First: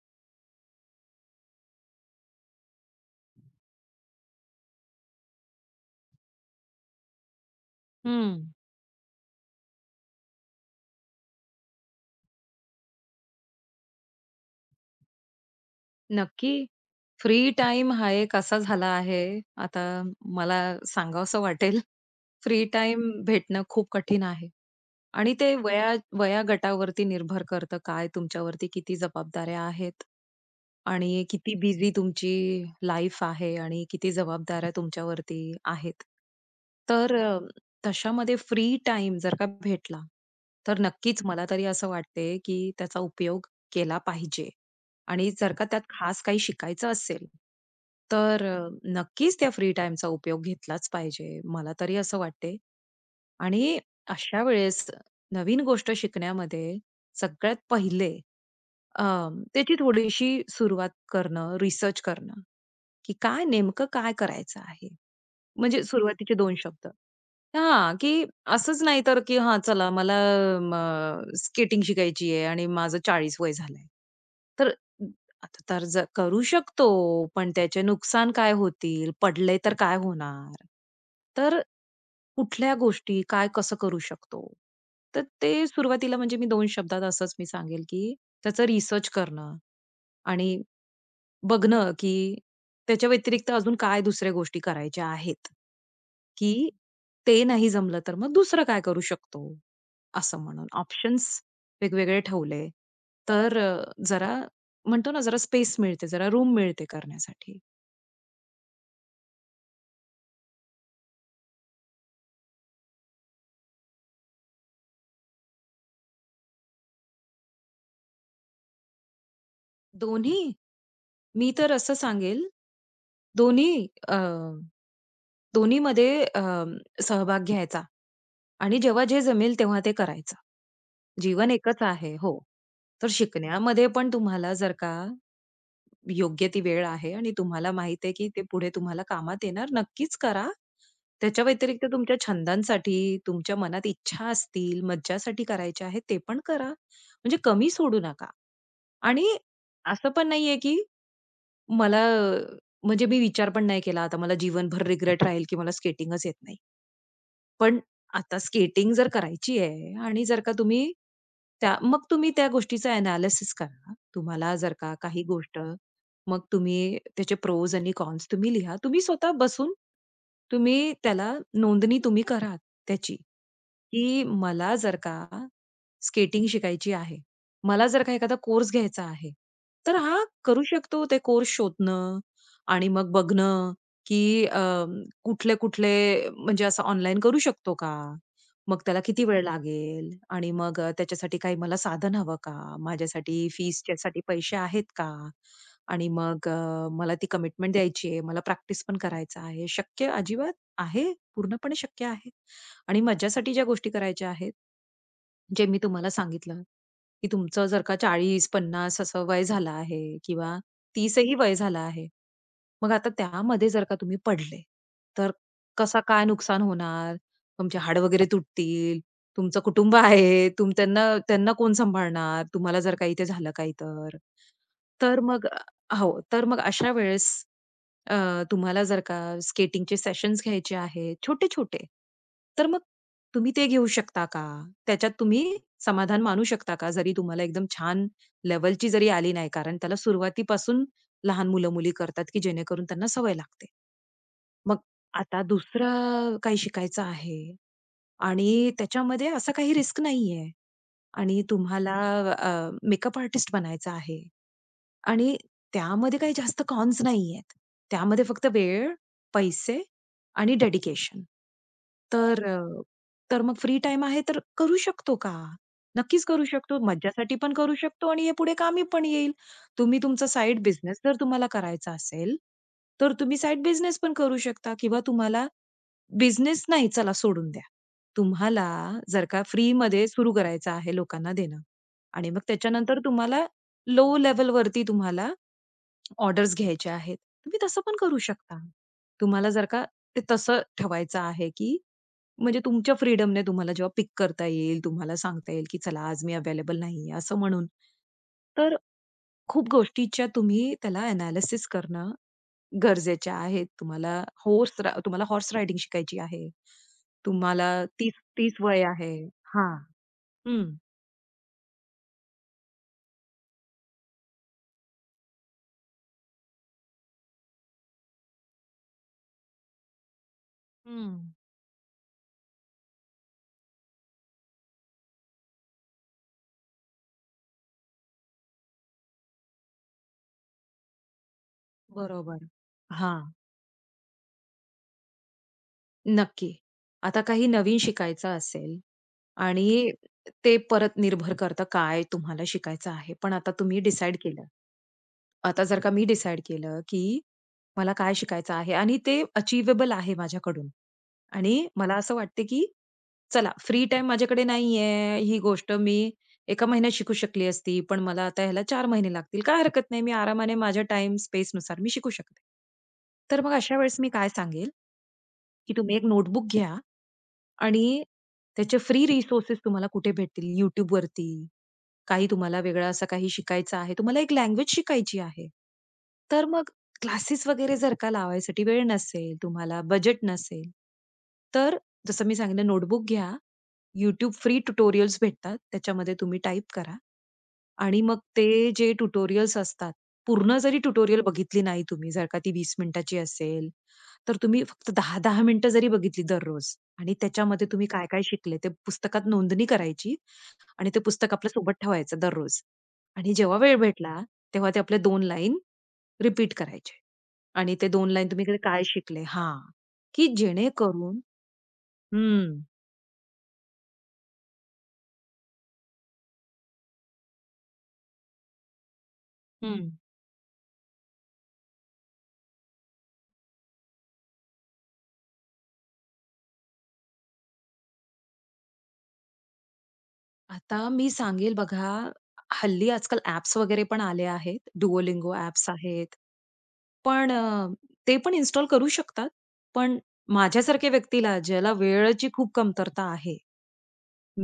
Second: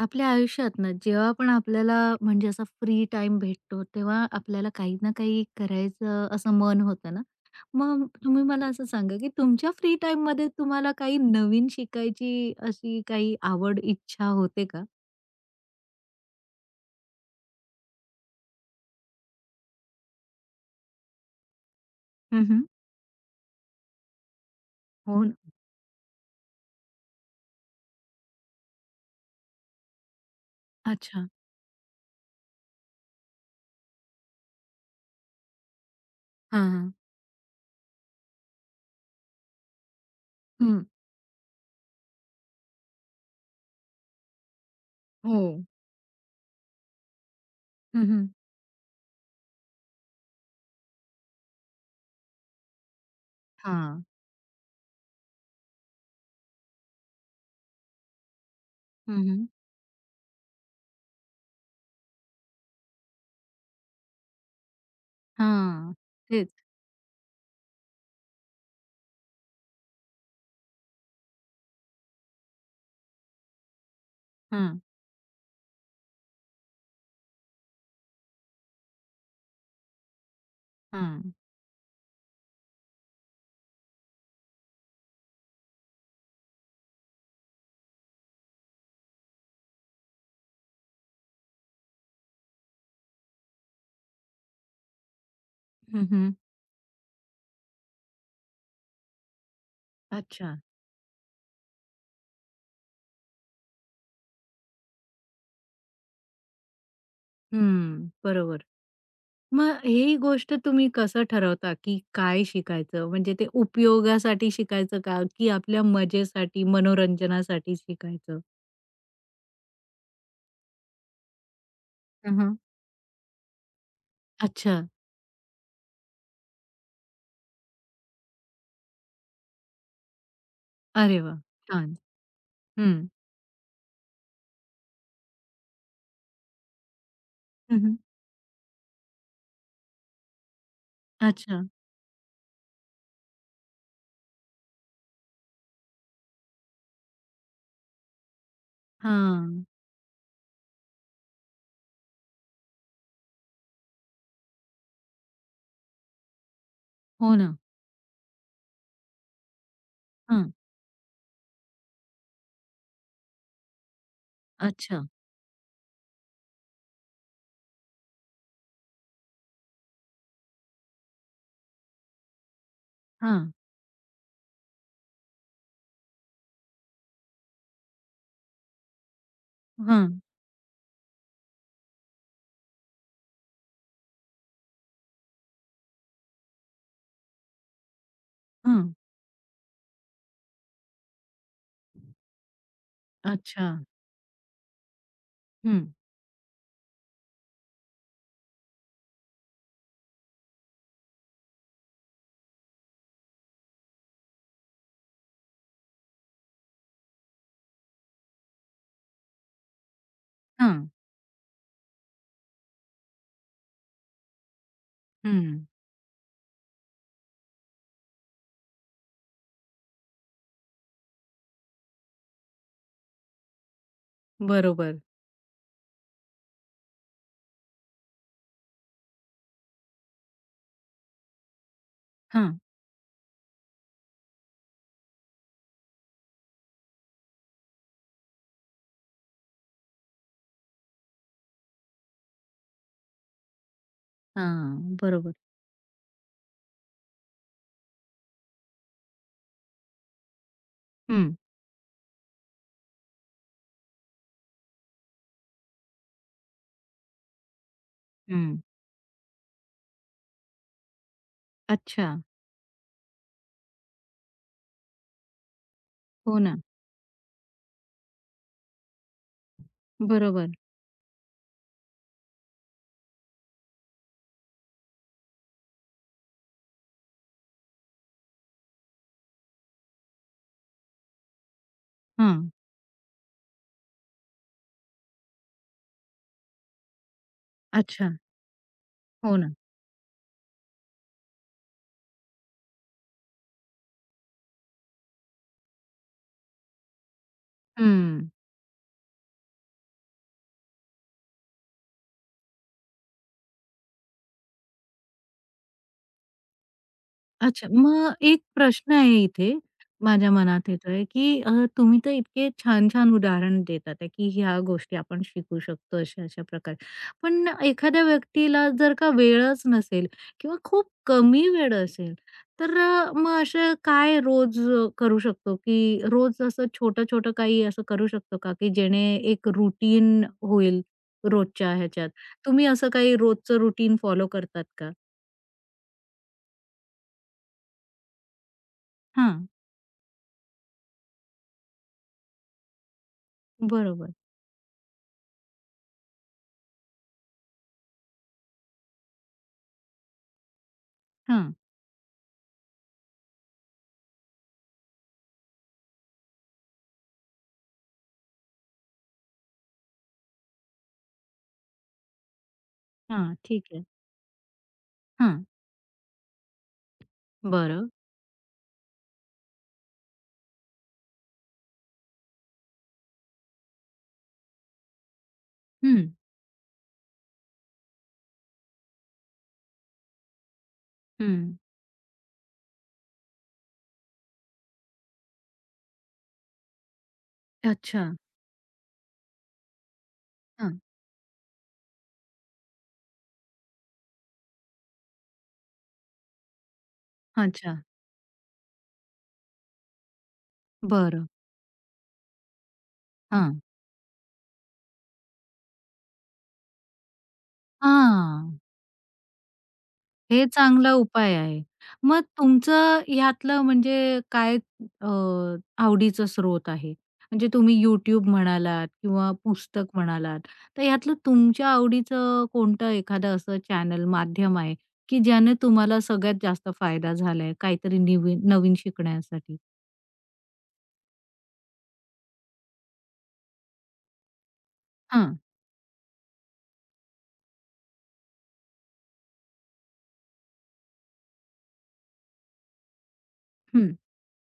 आपल्या आयुष्यात ना जेव्हा पण आपल्याला असा फ्री टाइम भेटतो तेव्हा आपल्याला काही ना काही करायचं असं मन होतं ना. मग हं, तुम्ही मला असं सांगा, की तुमच्या फ्री टाईममध्ये तुम्हाला काही नवीन शिकायची अशी काही आवड, इच्छा होते का? नक्की. फ्री टाइम हा एक असा झाला आहे, आता मला सांगावसं वाटेल, हं, हं. फ्री टाईम भेटणं खूप कठीण आहे. हो आणि ना. ते वया वया गटावरती निर्भर करतं, काय तुमच्यावरती किती जबाबदाऱ्या आहेत आणि अच्छा. किती बिझी तुमची लाईफ आहे आणि किती जबाबदाऱ्या तुमच्यावरती आहेत. हां, हां. तर अ, तशामध्ये फ्री टाईम जर का भेटला, तर हं. नक्कीच मला तरी असं वाटते, की त्याचा उपयोग केला पाहिजे आणि हो. जर का त्यात खास काही शिकायचं असेल, हं, हं. तर अ, नक्कीच त्या फ्री टाईमचा उपयोग घेतलाच पाहिजे. मला तरी असं वाटते. आणि हां. अशा वेळेस नवीन गोष्ट शिकण्यामध्ये सगळ्यात पहिले हं, त्याची थोडीशी सुरुवात करणं, रिसर्च करणं, की काय नेमकं काय करायचं आहे? म्हणजे सुरुवातीचे तेच. दोन शब्द. हां, की असंच नाही तर, की हां, चला मला स्केटिंग शिकायची आहे आणि माझं 40 वय झालंय. तर हं, आता तर करू शकतो, पण त्याचे नुकसान काय होतील? पडले तर काय होणार? हं. तर कुठल्या गोष्टी काय कसं करू शकतो? तर ते सुरुवातीला म्हणजे मी 2 शब्दात असंच मी सांगेल, की त्याचं रिसर्च करणं आणि बघणं, की त्याच्या व्यतिरिक्त अजून काय दुसऱ्या गोष्टी करायच्या आहेत, हं, की ते नाही जमलं तर मग दुसरं काय करू शकतो, असं अच्छा. म्हणून ऑप्शन्स वेगवेगळे ठेवले. जरा म्हणतो ना, जरा स्पेस मिळते, जरा रूम मिळते करण्यासाठी. हं. बरोबर. मग ही गोष्ट तुम्ही कसं ठरवता, की काय शिकायचं? म्हणजे ते उपयोगासाठी शिकायचं का? की आपल्या मजेसाठी, मनोरंजनासाठी शिकायचं? दोन्ही मी तर असं हं, सांगेल, हं. दोन्ही अ, अच्छा. दोन्हीमध्ये अ, सहभाग घ्यायचा आणि जेव्हा जे जमेल तेव्हा ते करायचं. अरे वाह! जीवन एकच छान. आहे. हो. हं. तर शिकण्यामध्ये पण तुम्हाला जर का योग्य ती वेळ आहे आणि तुम्हाला हं, माहित आहे की ते पुढे तुम्हाला कामात येणार, नक्कीच करा. त्याच्या अच्छा. व्यतिरिक्त तुमच्या छंदांसाठी, तुमच्या मनात इच्छा असतील, मज्जासाठी करायच्या आहेत, ते पण करा. म्हणजे कमी सोडू नका. आणि हां. असं पण नाहीये की मला अ, म्हणजे मी विचार पण नाही केला, आता मला जीवनभर रिग्रेट राहील की मला स्केटिंगच येत नाही. हो ना. पण आता स्केटिंग जर करायची आहे आणि जर हं. का तुम्ही मग तुम्ही त्या गोष्टीचं एनालिसिस करा. तुम्हाला जर का अच्छा. काही गोष्ट मग तुम्ही त्याचे प्रोज आणि कॉन्स तुम्ही लिहा. तुम्ही स्वतः बसून तुम्ही त्याला नोंदणी तुम्ही करा त्याची. हां. की मला जर का स्केटिंग शिकायची आहे, मला जर का एखादा कोर्स घ्यायचा आहे, तर हं. हा करू शकतो ते कोर्स शोधणं आणि मग बघणं, की अ, कुठले-कुठले म्हणजे असं ऑनलाईन करू शकतो का? मग हं. त्याला किती वेळ लागेल? आणि मग त्याच्यासाठी काही मला साधन हवं का? माझ्यासाठी अच्छा. फीसच्यासाठी पैसे आहेत का? हं. आणि मग मला ती कमिटमेंट द्यायची आहे, मला प्रॅक्टिस पण करायचं आहे. शक्य अजिबात आहे, पूर्णपणे शक्य आहे. आणि मज्जासाठी ज्या गोष्टी करायच्या आहेत, जे मी तुम्हाला सांगितलं, की तुमचं जर का 40-50 असं वय झालं आहे किंवा हं. 30 ही वय झालं आहे. मग आता त्यामध्ये जर का तुम्ही पडले, तर हं. कसा काय नुकसान होणार? तुमचे हाड वगैरे तुटतील, तुमचं कुटुंब आहे, तुम त्यांना त्यांना कोण सांभाळणार? तुम्हाला जर का इथे झालं काही तर. बरोबर. तर मग हो. तर मग अशा वेळेस अ, तुम्हाला जर का स्केटिंगचे सेशन्स घ्यायचे आहेत छोटे-छोटे, हां. तर मग तुम्ही ते घेऊ शकता का? त्याच्यात तुम्ही समाधान मानू शकता का? जरी तुम्हाला एकदम छान लेवलची जरी आली नाही, कारण त्याला सुरुवातीपासून लहान मुलं-मुली करतात, की जेणेकरून त्यांना सवय लागते. मग हां. बरोबर. आता दुसरं काही शिकायचं आहे आणि त्याच्यामध्ये असं काही रिस्क नाहीये हं. आणि तुम्हाला मेकअप आर्टिस्ट बनायचं आहे आणि त्यामध्ये काही जास्त कॉन्स नाहीयेत. त्यामध्ये फक्त हं. वेळ, पैसे आणि डेडिकेशन. अच्छा. तर अ, तर मग फ्री टाइम आहे तर करू शकतो का? नक्कीच हो करू ना. शकतो. मज्जासाठी पण करू शकतो आणि हे पुढे कामी पण येईल. तुम्ही तुमचा बरोबर. साइड बिझनेस जर तुम्हाला करायचा असेल, तर तुम्ही साइड बिझनेस पण करू शकता किंवा तुम्हाला बिझनेस नाही चला सोडून द्या. तुम्हाला जर का फ्रीमध्ये सुरू करायचं आहे लोकांना देणं आणि हं. मग त्याच्यानंतर तुम्हाला लो लेव्हलवरती तुम्हाला ऑर्डर्स घ्यायच्या आहेत. तुम्ही तसं पण अच्छा. करू शकता. हो तुम्हाला ना. जर का ते तसं ठेवायचं आहे, की म्हणजे तुमच्या फ्रीडमने तुम्हाला जेव्हा पिक करता येईल, तुम्हाला सांगता येईल, की "चला आज मी अवेलेबल नाहीये," असं म्हणून. हं. तर खूप गोष्टीच्या तुम्ही त्याला एनालिसिस करणं गरजेचे आहे. तुम्हाला हॉर्स रायडिंग शिकायची आहे. अच्छा. तुम्हाला मग एक 30-30 वय प्रश्न आहे. आहे इथे हां. माझ्या मनात हं. येतोय, की तुम्ही तर इतके छान-छान उदाहरण देतात आहे, की ह्या गोष्टी आपण शिकू शकतो अशा-अशा प्रकारे. पण एखाद्या व्यक्तीला जर का वेळच नसेल किंवा खूप हं. कमी वेळ असेल, तर मग असं काय रोज करू शकतो, की रोज असं छोटं-छोटं काही असं करू शकतो का, की जेणे एक रुटीन होईल रोजच्या ह्याच्यात? बरोबर. तुम्ही असं काही हां, रोजचं रुटीन फॉलो करतात का? नक्की. आता काही नवीन शिकायचं असेल हां, आणि ते परत निर्भर करतं काय तुम्हाला शिकायचं आहे. पण आता तुम्ही बरोबर. डिसाईड केलं. आता जर का मी डिसाईड केलं, की मला काय शिकायचं आहे आणि ते अचिव्हेबल आहे माझ्याकडून आणि हां. मला असं वाटते, की चला फ्री टाईम माझ्याकडे नाहीये, ही गोष्ट मी एका महिन्यात शिकू शकली असती, पण मला आता ह्याला 4 महिने लागतील. काय हरकत नाही, मी आरामाने माझ्या टाइम स्पेसनुसार मी शिकू शकते. हां, तर मग ठीक अशा आहे. वेळेस मी काय सांगेल, हां, की तुम्ही एक नोटबुक घ्या आणि बरं. त्याचे फ्री रिसोर्सेस तुम्हाला कुठे भेटतील YouTubeवरती. काही तुम्हाला वेगळा असा काही शिकायचा आहे, तुम्हाला एक लँग्वेज शिकायची आहे. हं, तर मग क्लासेस वगैरे जर का लावायसाठी वेळ नसेल, तुम्हाला बजेट नसेल, हं. तर जसं मी सांगितलं नोटबुक घ्या. यूट्यूब फ्री ट्युटोरियल्स भेटतात. त्याच्यामध्ये तुम्ही टाइप करा आणि अच्छा. मग ते जे ट्युटोरियल्स असतात, पूर्ण जरी हां, ट्युटोरियल बघितली नाही तुम्ही, जर का ती 20 मिनिटाची असेल तर तुम्ही फक्त 10 मिनिटं जरी बघितली दररोज आणि त्याच्यामध्ये अच्छा. तुम्ही काय-काय शिकले ते पुस्तकात नोंदणी करायची आणि ते बरं. पुस्तक आपल्या सोबत ठेवायचं दररोज. आणि जेव्हा हां. वेळ भेटला, तेव्हा ते आपले 2 लाईन रिपीट करायचे आणि ते 2 लाईन तुम्ही इकडे हां, काय शिकले हां, की हे चांगला जेणेकरून. उपाय आहे. मग हं. तुमचं ह्यातलं म्हणजे काय अ, आवडीचा स्रोत आहे? म्हणजे तुम्ही YouTube म्हणालात किंवा पुस्तक हं. म्हणालात, तर ह्यातलं तुमच्या आवडीचं कोणतं एखादं असं चॅनल, माध्यम आहे, की ज्याने तुम्हाला सगळ्यात जास्त फायदा झालाय काहीतरी निवीन नवीन शिकण्यासाठी? आता मी सांगेल बघा, हल्ली आजकाल ॲप्स वगैरे पण आले आहेत. डुओलिंगो हां, ॲप्स आहेत. पण अ, ते पण इन्स्टॉल करू शकतात. पण माझ्यासारख्या व्यक्तीला ज्याला वेळेची खूप कमतरता आहे, हं.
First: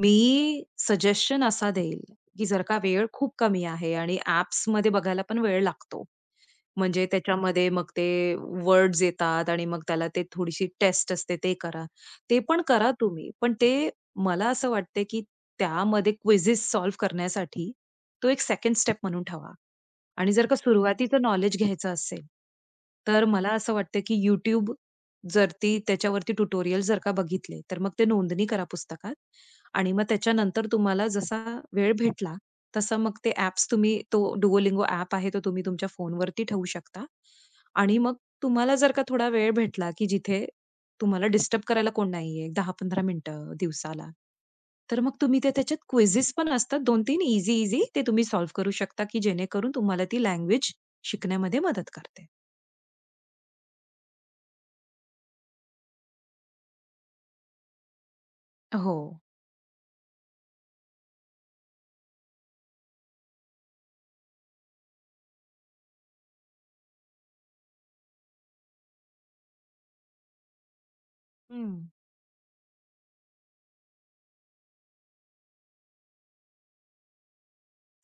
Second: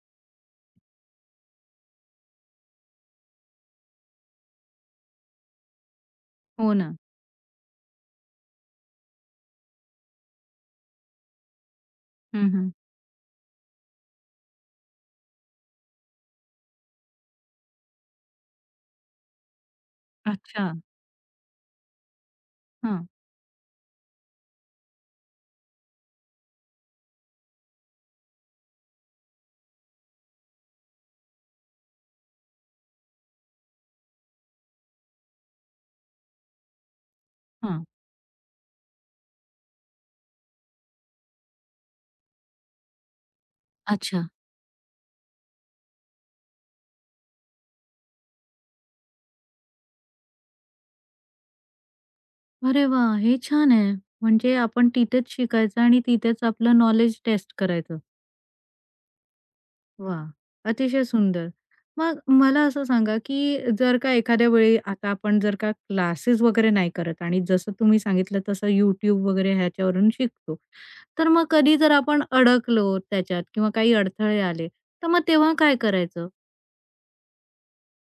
मी सजेशन असा देईल, की जर का वेळ खूप कमी आहे आणि ॲप्समध्ये बघायला पण वेळ लागतो. हो ना. म्हणजे त्याच्यामध्ये मग ते वर्ड्स येतात आणि मग त्याला ते थोडीशी टेस्ट असते ते करा. ते हं, पण हं. करा तुम्ही. पण ते मला असं वाटतंय, की त्यामध्ये क्विझिस सॉल्व्ह करण्यासाठी तो एक सेकंड स्टेप म्हणून ठेवा. आणि जर का अच्छा. सुरुवातीचं नॉलेज घ्यायचं असेल, हां, तर मला असं वाटतं की YouTube जर ती त्याच्यावरती ट्युटोरियल जर का बघितले, तर मग ते नोंदणी करा पुस्तकात आणि मग त्याच्यानंतर तुम्हाला जसा वेळ भेटला, तसं मग ते ॲप्स तुम्ही तो Duolingo ॲप आहे, तो तुम्ही तुमच्या फोनवरती ठेवू शकता हां. आणि मग तुम्हाला जर का थोडा वेळ भेटला, की जिथे तुम्हाला डिस्टर्ब करायला कोण नाहीये, 10-15 मिनिटं दिवसाला, अच्छा. तर मग तुम्ही ते त्याच्यात क्विझीस पण असतात 2 तीन, ईझी-ईझी ते तुम्ही सॉल्व्ह करू शकता, की जेणेकरून तुम्हाला ती लँग्वेज शिकण्यामध्ये मदत करते. अरे वाह! हे छान आहे. म्हणजे आपण तिथेच शिकायचं आणि तिथेच आपलं नॉलेज टेस्ट करायचं. हो. वाह! अतिशय सुंदर. मग मला असं सांगा, की जर का एखाद्या वेळी आता आपण जर का क्लासेस वगैरे नाही करत आणि जसं तुम्ही सांगितलं तसं YouTube वगैरे ह्याच्यावरून शिकतो. तर मग कधी जर आपण अडकलो त्याच्यात किंवा काही अडथळे आले, तर मग तेव्हा काय करायचं?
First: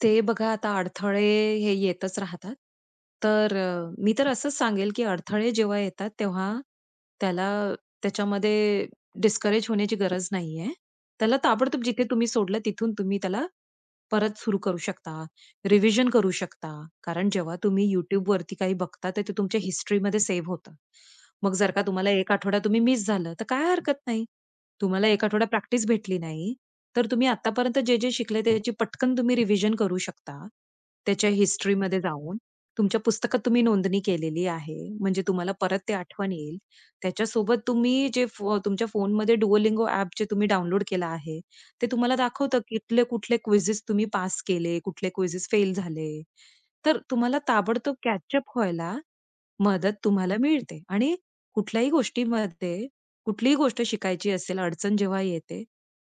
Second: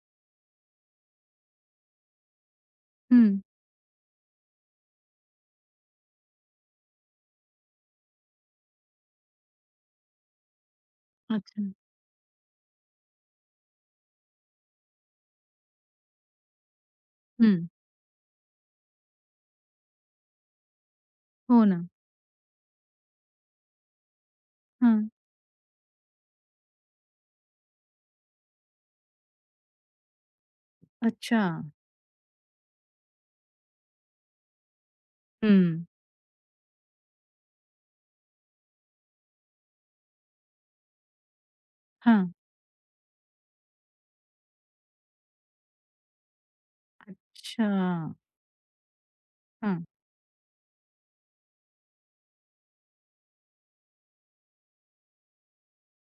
ते बघा आता अडथळे हे येतच राहतात. हं. मी तर असंच सांगेल, की अडथळे जेव्हा येतात तेव्हा त्याला त्याच्यामध्ये डिस्करेज होण्याची गरज नाहीये. त्याला अच्छा. ताबडतोब जिथे तुम्ही सोडलं तिथून तुम्ही त्याला परत सुरू करू शकता, रिव्हिजन करू शकता. कारण जेव्हा हं. तुम्ही YouTubeवरती काही बघता तर ते तुमच्या हिस्ट्रीमध्ये सेव्ह होतं. मग हो जर ना. का तुम्हाला 1 आठवडा तुम्ही मिस झालं, तर काय हरकत नाही. तुम्हाला हां. 1 आठवडा प्रॅक्टिस भेटली नाही, तर तुम्ही आत्तापर्यंत जे-जे शिकले त्याची पटकन तुम्ही रिव्हिजन करू शकता. त्याच्या अच्छा. हिस्टरीमध्ये जाऊन. तुमच्या पुस्तकात तुम्ही नोंदणी केलेली आहे. म्हणजे तुम्हाला परत हं. ते आठवण येईल. त्याच्यासोबत तुम्ही जे फो तुमच्या फोनमध्ये Duolingo ॲप जे तुम्ही डाउनलोड केलं आहे, ते तुम्हाला हां. दाखवतं कुठले, कुठले क्विजेस तुम्ही पास केले, कुठले क्विजेस फेल झाले. तर तुम्हाला ताबडतोब अच्छा. कॅचअप व्हायला हां. मदत तुम्हाला मिळते. आणि कुठल्याही गोष्टीमध्ये, कुठलीही गोष्ट शिकायची असेल, अडचण जेव्हा येते,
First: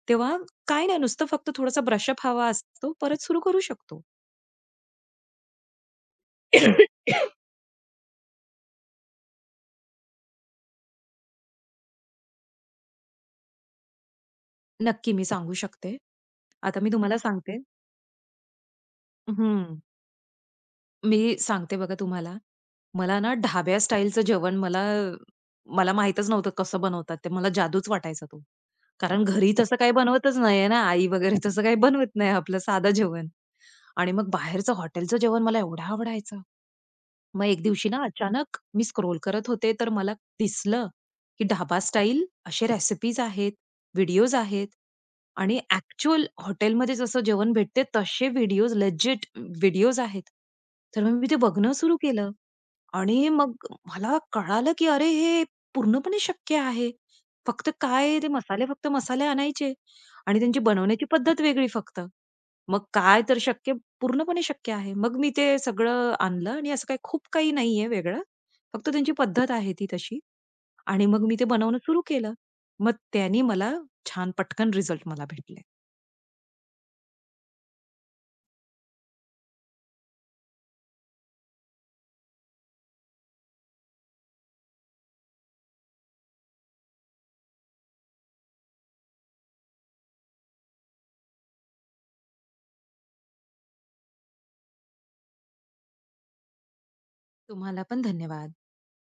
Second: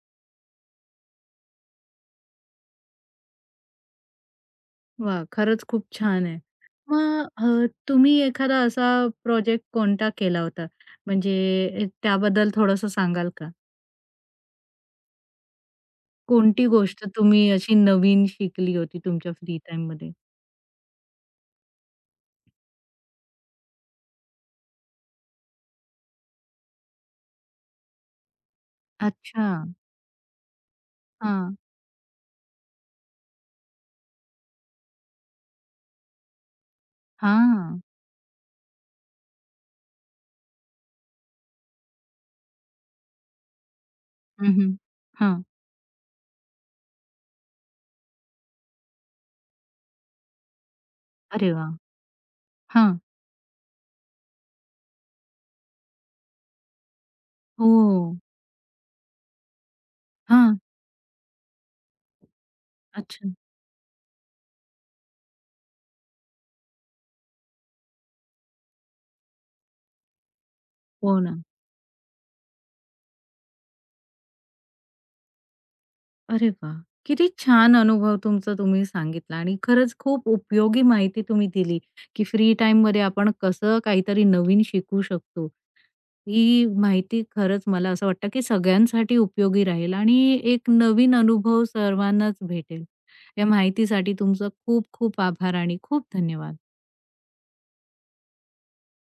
तेव्हा काही नाही, नुसतं फक्त थोडासा ब्रशअप हवा असतो, परत सुरू करू शकतो. वाह! खरंच खूप छान आहे. मग तुम्ही एखादा असा प्रोजेक्ट कोणता केला होता? म्हणजे त्याबद्दल थोडंसं सांगाल का? नक्की मी सांगू शकते. कोणती आता मी गोष्ट तुम्हाला तुम्ही सांगते. अशी नवीन शिकली होती तुमच्या फ्री हं. टाईममध्ये? मी सांगते बघा तुम्हाला. मला ना ढाब्या स्टाईलचं जेवण मला मला माहीतच नव्हतं कसं बनवतात ते. मला जादूच वाटायचा तो. कारण अच्छा. घरी तसं काही बनवतच नाहीये ना, आई वगैरे हां. तसं काही बनवत नाही आपलं साधं जेवण. आणि मग बाहेरचं हॉटेलचं जेवण मला एवढं आवडायचं. मग एक हां. दिवशी ना अचानक मी स्क्रोल करत होते, तर मला दिसलं, की ढाबा स्टाईल असे रेसिपीज आहेत, व्हिडिओज हं, आहेत हं. आणि ॲक्चुअल हॉटेलमध्ये जसं जेवण भेटते तसे व्हिडिओज, लेजिट व्हिडिओज आहेत. तर मग मी ते अरे बघणं वाह! सुरू केलं. हां. आणि मग मला कळालं, की अरे हे पूर्णपणे शक्य आहे. फक्त काय हो. ते मसाले फक्त मसाले आणायचे आणि हां. त्यांची बनवण्याची पद्धत वेगळी फक्त. मग काय अच्छा. तर पूर्णपणे शक्य आहे. मग मी ते सगळं आणलं आणि असं काही खूप काही नाहीये वेगळं. फक्त त्यांची पद्धत आहे ती तशी. आणि हो मग मी ना. ते बनवणं सुरू केलं. मग त्यानी मला छान पटकन रिझल्ट मला भेटले. अरे वाह! किती छान अनुभव तुमचा तुम्ही सांगितला आणि खरंच खूप उपयोगी माहिती तुम्ही दिली, की फ्री टाइम टाईममध्ये आपण कसं काहीतरी नवीन शिकू शकतो. ही माहिती खरंच मला असं वाटतं, की सगळ्यांसाठी उपयोगी राहील आणि एक नवीन अनुभव सर्वांनाच भेटेल. या माहितीसाठी तुमचं खूप खूप आभार आणि खूप धन्यवाद. तुम्हाला पण धन्यवाद.